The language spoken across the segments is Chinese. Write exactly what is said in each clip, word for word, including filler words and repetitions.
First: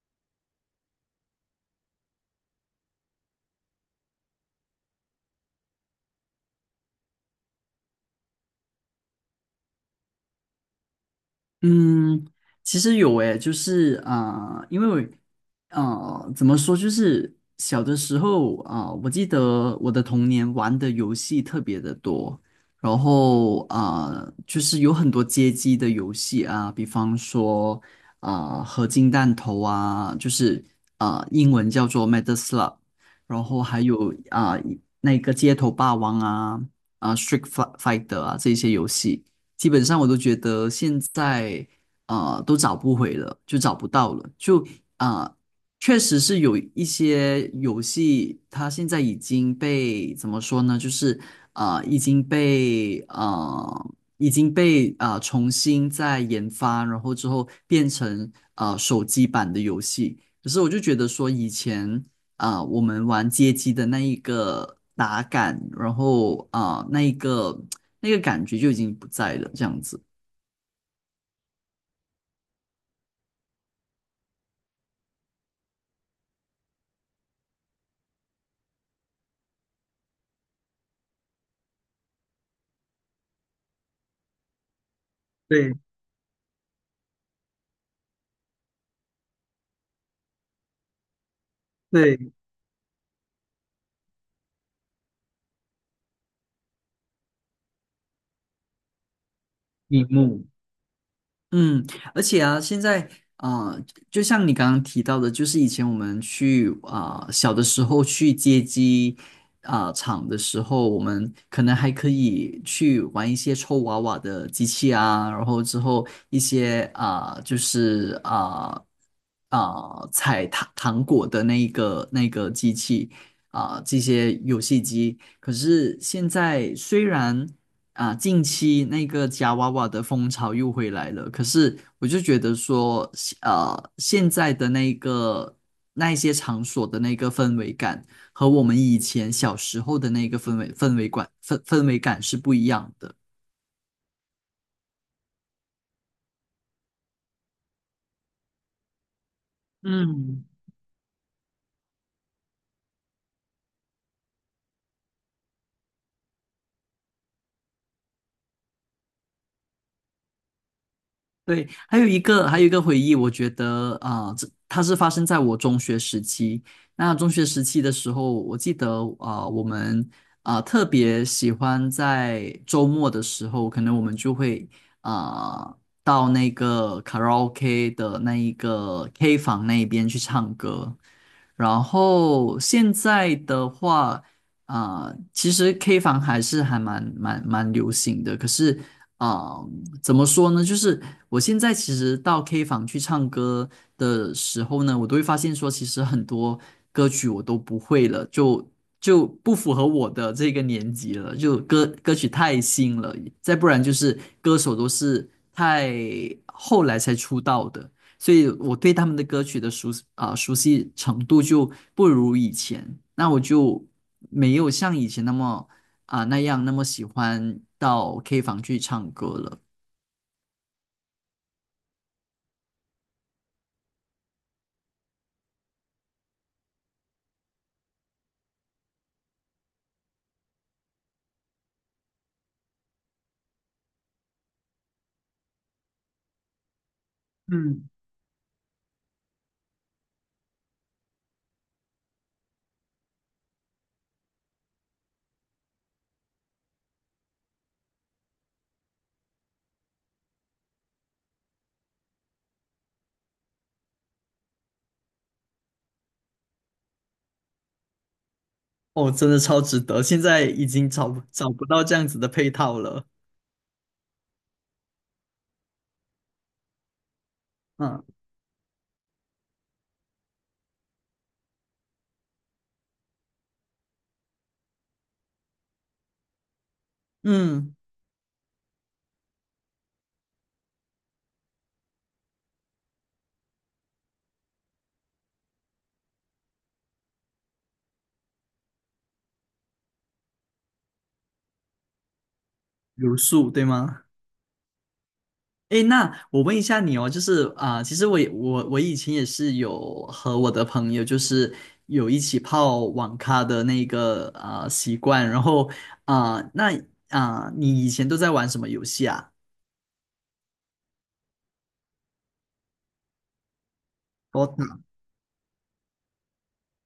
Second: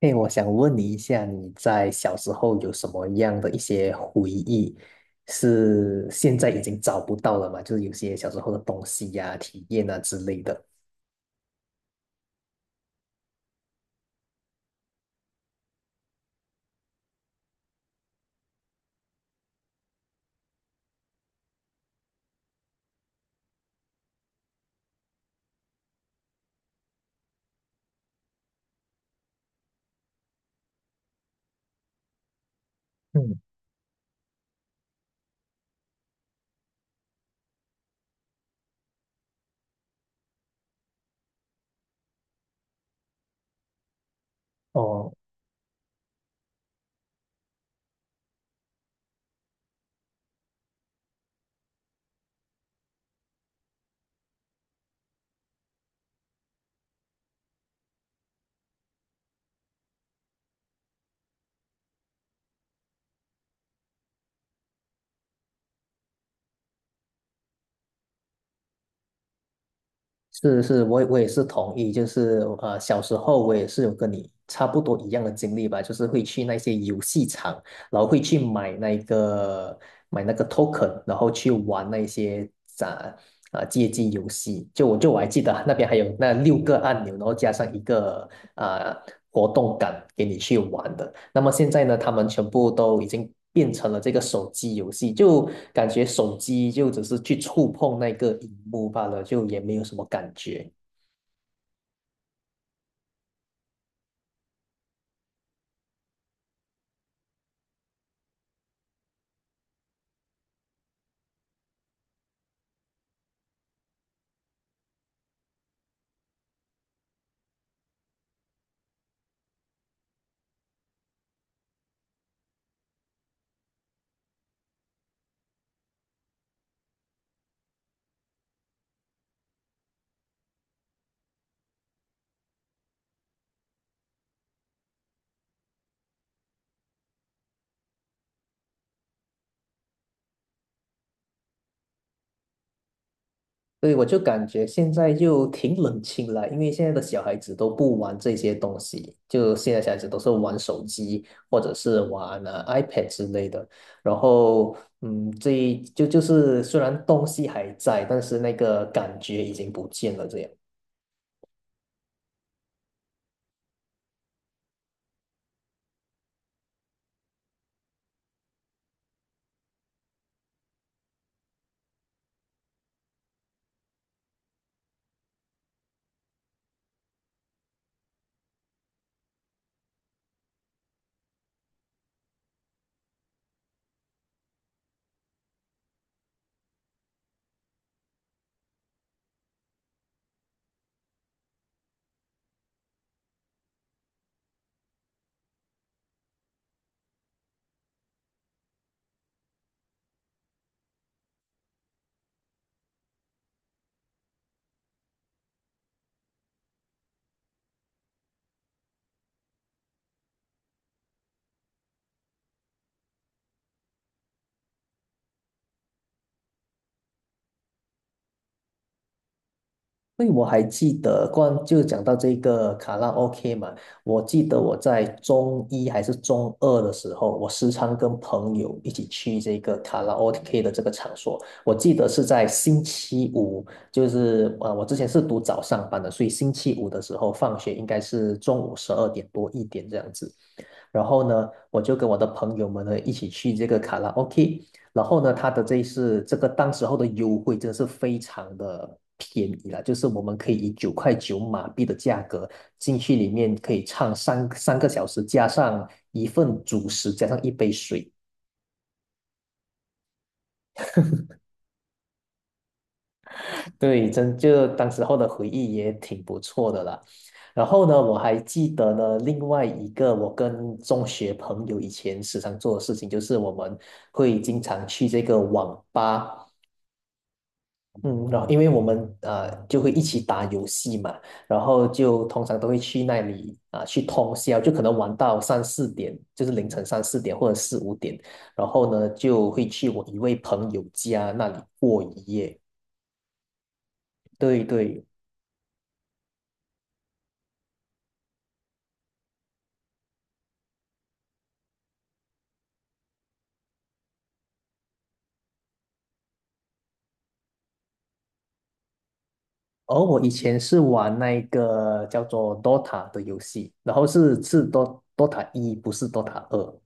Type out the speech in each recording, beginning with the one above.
哎，我想问你一下，你在小时候有什么样的一些回忆，是现在已经找不到了吗？就是有些小时候的东西呀、体验啊之类的。嗯，其实有诶，就是啊、呃因为啊、呃怎么说，就是小的时候啊、呃我记得我的童年玩的游戏特别的多，然后啊、呃就是有很多街机的游戏啊，比方说啊、呃合金弹头啊，就是啊、呃英文叫做 Metal Slug，嗯，然后还有啊、那个街头霸王啊啊、呃 Street Fighter 啊这些游戏。基本上我都觉得现在啊呃都找不回了，就找不到了，就哦，啊、呃确实是有一些游戏，它现在已经被怎么说呢？就是啊呃已经被啊，已经被啊呃重新再研发，然后之后变成啊手机版的游戏。可是我就觉得说以前啊、我们玩街机的那一个打感，然后啊、那一个那个感觉就已经不在了，这样子。是是，我也我也是同意，就是呃，小时候我也是有跟你差不多一样的经历吧，就是会去那些游戏场，然后会去买那个买那个 token，然后去玩那些咋啊街机游戏。就我就我还记得对那边还有那六个按钮，然后加上一个啊、活动杆给你去玩的。那么现在呢，他们对，全部都已经变成了这个手机游戏，就感觉手机就只是去触碰那个荧幕罢了，就也没有什么荧感幕。觉。嗯，而且啊，现在啊、呃就像你刚刚提到的，就是以前我们去啊、呃小的时候去街机啊、厂的时候，我们可能还可以去玩一些抽娃娃的机器啊，然后之后一些啊、呃就是啊啊、呃采糖糖果的那一个那个机器啊、这些游戏机。可是现在虽然啊，近期那个夹娃娃的风潮又回来了，可是我就觉得说，呃，现在的那个那一些场所的那个氛围感和我们以前小时候的那个氛围氛围感氛氛围感是不一样的。对，我就感觉现在就挺冷清了，因为现在的小孩子都不玩这些东西，就现在小孩子都是嗯，玩手机或者是玩呃 iPad 之类的。然后，嗯，这就就是虽然东西还在，但是那个感觉已经不见了，这样。对，还有一个，还有一个回忆，我觉得啊，呃这、它是发生在我中学时期。那中学时期的时候，我记得啊、呃我们啊、呃特别喜欢在周末的时候，可能我们就会啊、呃到那个卡拉 OK 的那一个 K 房那边去唱歌。然后现在的话，啊、其实 K 房还是还蛮蛮蛮流行的，可是啊。怎么说呢？就是我现在其实到 K 房去唱歌的时候呢，我都会发现说，其实很多歌曲我都不会了，就就不符合我的这个年纪了，就歌歌曲太新了，再不然就是歌手都是太后来才出道的，所以我对他们的歌曲的熟啊、熟悉程度就不如以前，那我就没有像以前那么啊、那样那么喜欢到 K 房去唱歌了。因为我还记得，关就讲到这个卡拉 OK 嘛，我记得我在中一还是中二的时候，我时常跟朋友一起去这个卡拉 OK 的这个场所。我记得是在星期五，就是啊，我之前是读早上班的，所以星期五的时候放学应嗯，该是中午十二点多一点这样子。然后呢，我就跟我的朋友们呢一起去这个卡拉 OK。然后呢，它的这一是这个当时候的优惠真的是非常的便宜了，就是我们可以以九块九马币的价格进去里面可以唱三三个小时，加上一份主食，加上一杯水。哦，真的超值得，现在已经找不找不到这样子的配套了。对，真就当时候的回忆也挺不错的啦。然后呢，嗯我还记得呢，另外一个我跟中学朋友以前时常做的事情，就是我们会经常去这个网吧。嗯，嗯，然后因为我们呃就会一起打游戏嘛，然后就通常都会去那里啊、去通宵，就可能玩到三四点，就是凌晨三四点或者四五点，然后呢就会去我一位朋友家那里过一夜。留宿对吗？对对，诶，那我问一下你哦，就是啊、其实我也我我以前也是有和我的朋友，就是有一起泡网咖的那个啊、习惯，然后啊、那啊、你以前都在玩什么游戏啊 而我以前是玩那个叫做 Dota 的游戏，然后是是 d Dota 一，不是 Dota 二。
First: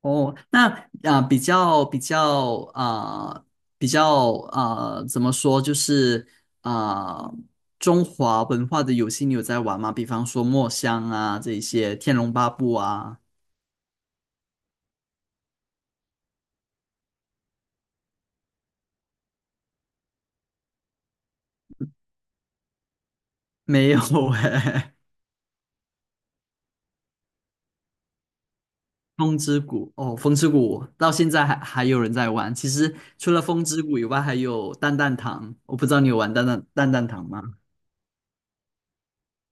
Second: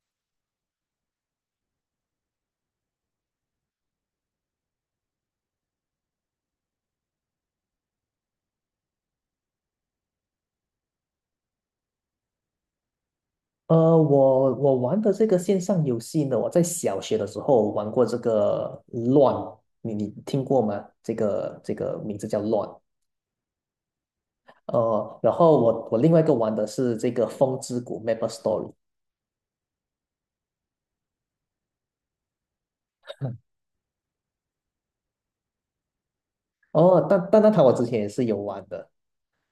哦，那啊、呃比较比较啊、呃比较啊、呃怎么说，就是啊、呃中华文化的游戏你有在玩吗？比方说《墨香》啊，这一些《天龙八部》啊，呃，我我玩的这个线上游戏呢，我在小学的时候玩过这个乱，你你听过吗？这个这个名字叫乱。没有 哎、呃，然后我我另外一个玩的是这个风之谷 m a p e Story。风之谷》哦，《风之谷》到现在还还有人在玩。其实除了《风之谷》以外，还有《蛋蛋堂》，我不知道你有玩蛋蛋蛋哦，蛋堂但但吗？那它我之前也是有玩的，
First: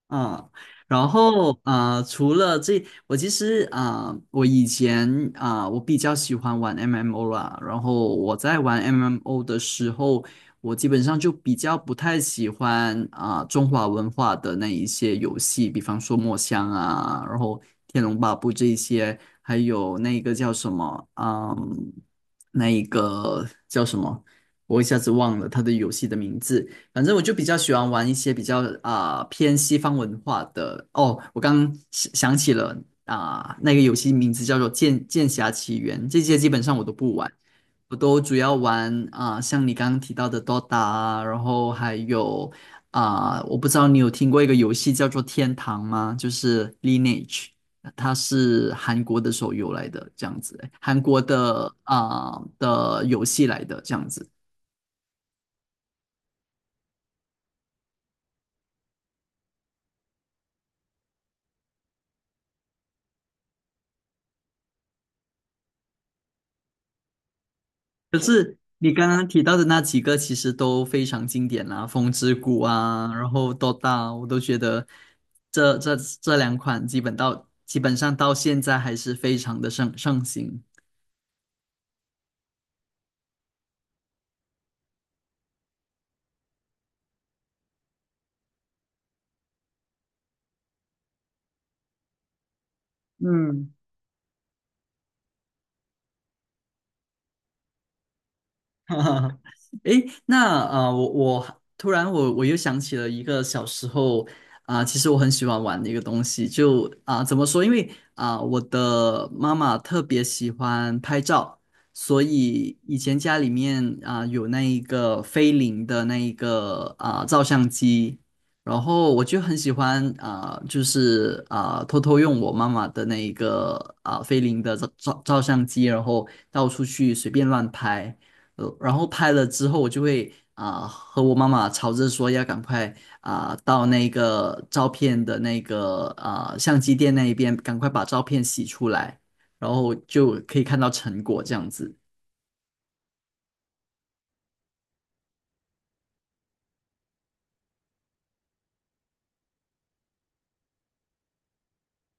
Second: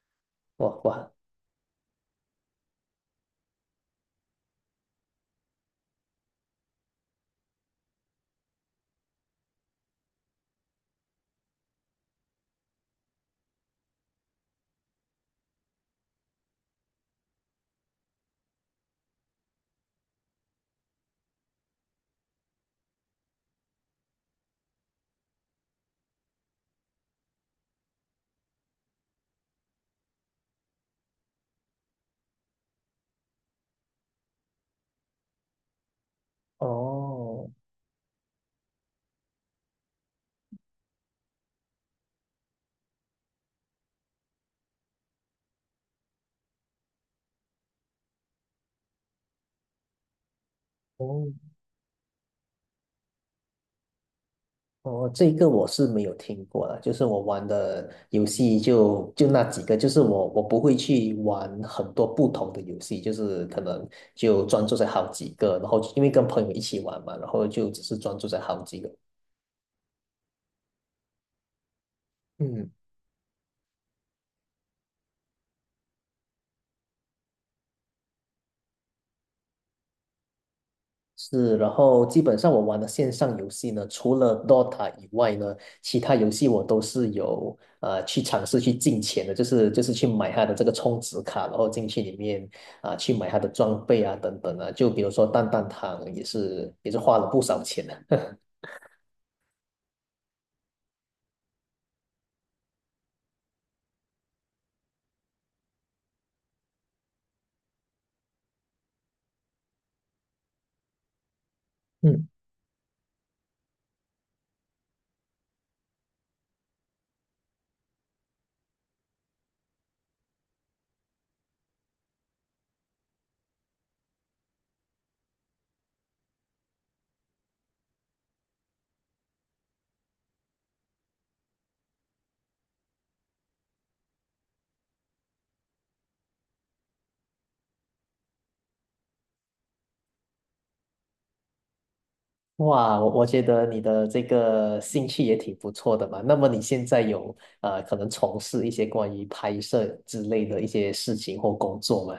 嗯，哇然哇，后啊、呃除了这，我其实啊、呃我以前啊、呃我比较喜欢玩 M M O 啦。然后我在玩 M M O 的时候，我基本上就比较不太喜欢啊、呃中华文化的那一些游戏，比方说墨香啊，然后天龙八部这一些，还有那个叫什么，嗯，那一个叫什么，我一下子忘了它的游戏的名字。反正我就比较喜欢玩一些比较啊、偏西方文化的。哦，我刚想想起了啊、那个游戏名字叫做剑《剑侠奇缘》，这些基本上我都不玩，哦我都主要玩啊、像你刚刚提到的 Dota 啊，然后还有啊、我不知道你有听过一个游戏叫做《天堂》吗？就是 Lineage。它是韩国的手游来的，这样子，韩国哦，的啊、的游戏来的，这样子。哦，这个我是没有听过的，就是我玩的游戏就就那几个，就是我我不会去玩很多不同的游戏，就是可能就专注在好几个，然后因为跟朋友一起玩嘛，然后就只是专可注在好是几个。你刚刚提到的那几个其实都非常经典啦，《风之谷》嗯啊，然后《d 大》，我都觉得这这这两款基本到基本上到现在还是非常的盛盛行。是，然后基本上我玩的线上游戏呢，除了 Dota 以外呢，其他游戏我都是有呃去尝试去进钱的，就是就是去买它的这个充值卡，然后进去里面啊、去买它的嗯。装备啊等等啊，就比如说蛋蛋堂也是也是花了不少钱的。哈哈，诶，那啊、呃我我突然我我又想起了一个小时候啊、其实我很喜欢玩的一个东西，就啊、怎么说？因为啊、我的妈妈特别喜欢拍照，所嗯，以以前家里面啊、有那一个菲林的那一个啊、照相机，然后我就很喜欢啊、就是啊、偷偷用我妈妈的那一个啊、菲林的照照照相机，然后到处去随便乱拍。呃，然后拍了之后，我就会啊、和我妈妈吵着说要赶快啊、到那个照片的那个啊、相机店那一边，赶快把照片洗出来，然后就可以看到成果这样子。哇，我我觉得你的这个兴趣也挺不错的嘛。那么你现在有呃可能从事一些关于拍摄之类的一些事情或工作吗？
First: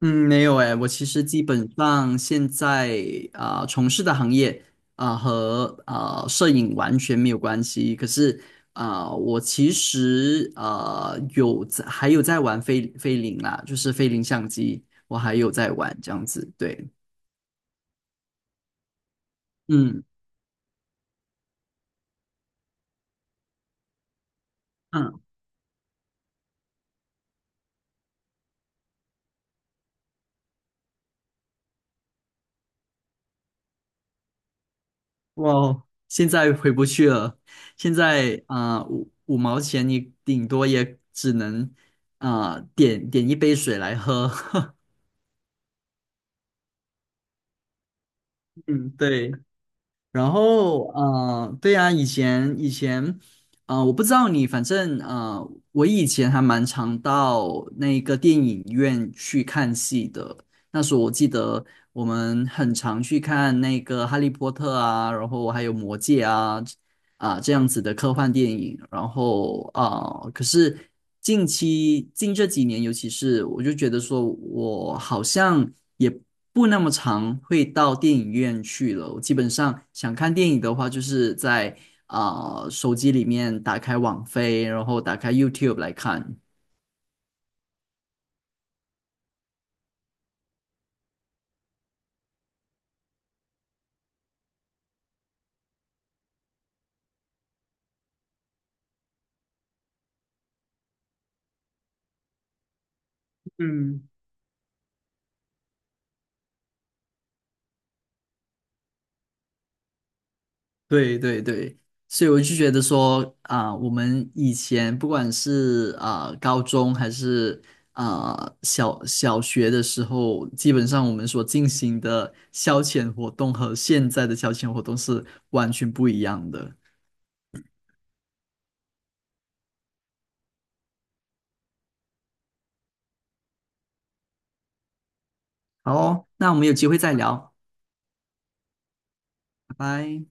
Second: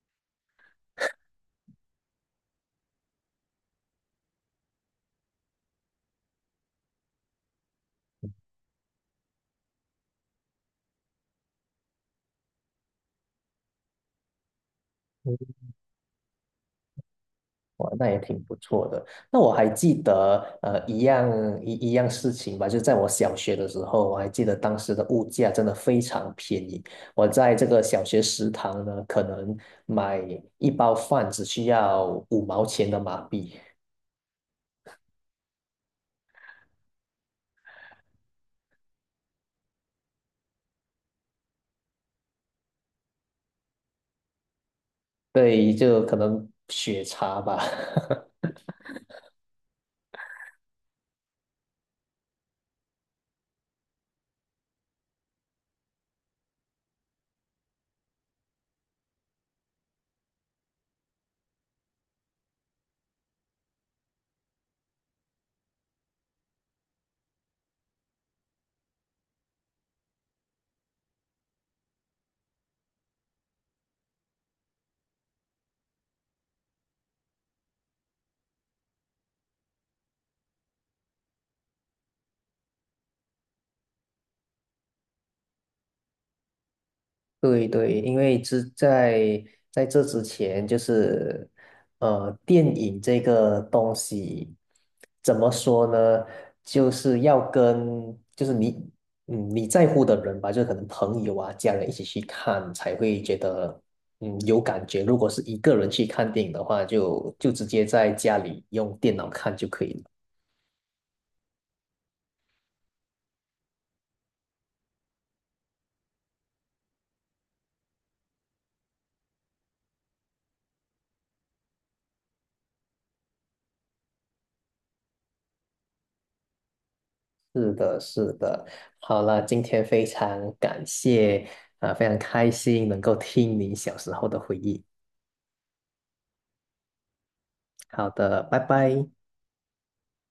嗯，没有诶，我其实基本上现在啊、从事的行业啊、和啊、摄影完全没有关系。可是啊、我其实啊、有在还有在玩菲菲林啦，就是菲林相机，我还有在玩这样子。对，哇，那也挺不错的。那我还记嗯得，呃，一样一一样事情吧，就在我小学的时候，我还记得当时的嗯，物价真的非常便宜。我在这个小学食堂呢，可能买一包饭只需要五毛钱的马币，哇，现在回不去了。现在啊、五五毛钱你顶多也只能啊、点点一杯水来喝。对，就可能血茶吧。嗯，对。然后，呃，对呀，以前以前，呃，我不知道你，反正呃，我以前还蛮常到那个电影院去看戏的。那时候我记得我们很常去看那个《哈利波特》啊，然后还有《魔戒》啊，啊、这样子的科幻电影，然后啊、可是近期近这几年，尤其是我就觉得说，我好像也不那么常会到电影院去了。我基本上想看电影的话，就是在啊、手机里面打开网飞，然后打开 YouTube 来看。对对，因为之在在这之前，就是呃，电影这个东西怎么说呢？就是要跟就是你嗯你在乎的人吧，就可能朋友啊、家人一起去看，才会觉得嗯。嗯有感觉。如果是一个人去看电影的话，就就直接在家里用电脑看就可以了。对对对，所以我就觉得说啊、我们以前不管是啊、高中还是啊、小小学的时候，基本上我们所进行的消遣活动和现在的消遣活动是完全不一样的。是的，是的。好了，今天非常感谢，啊、非常开心能够听你小时候的回忆。好哦那我们有机会再聊，好的，拜拜。拜拜。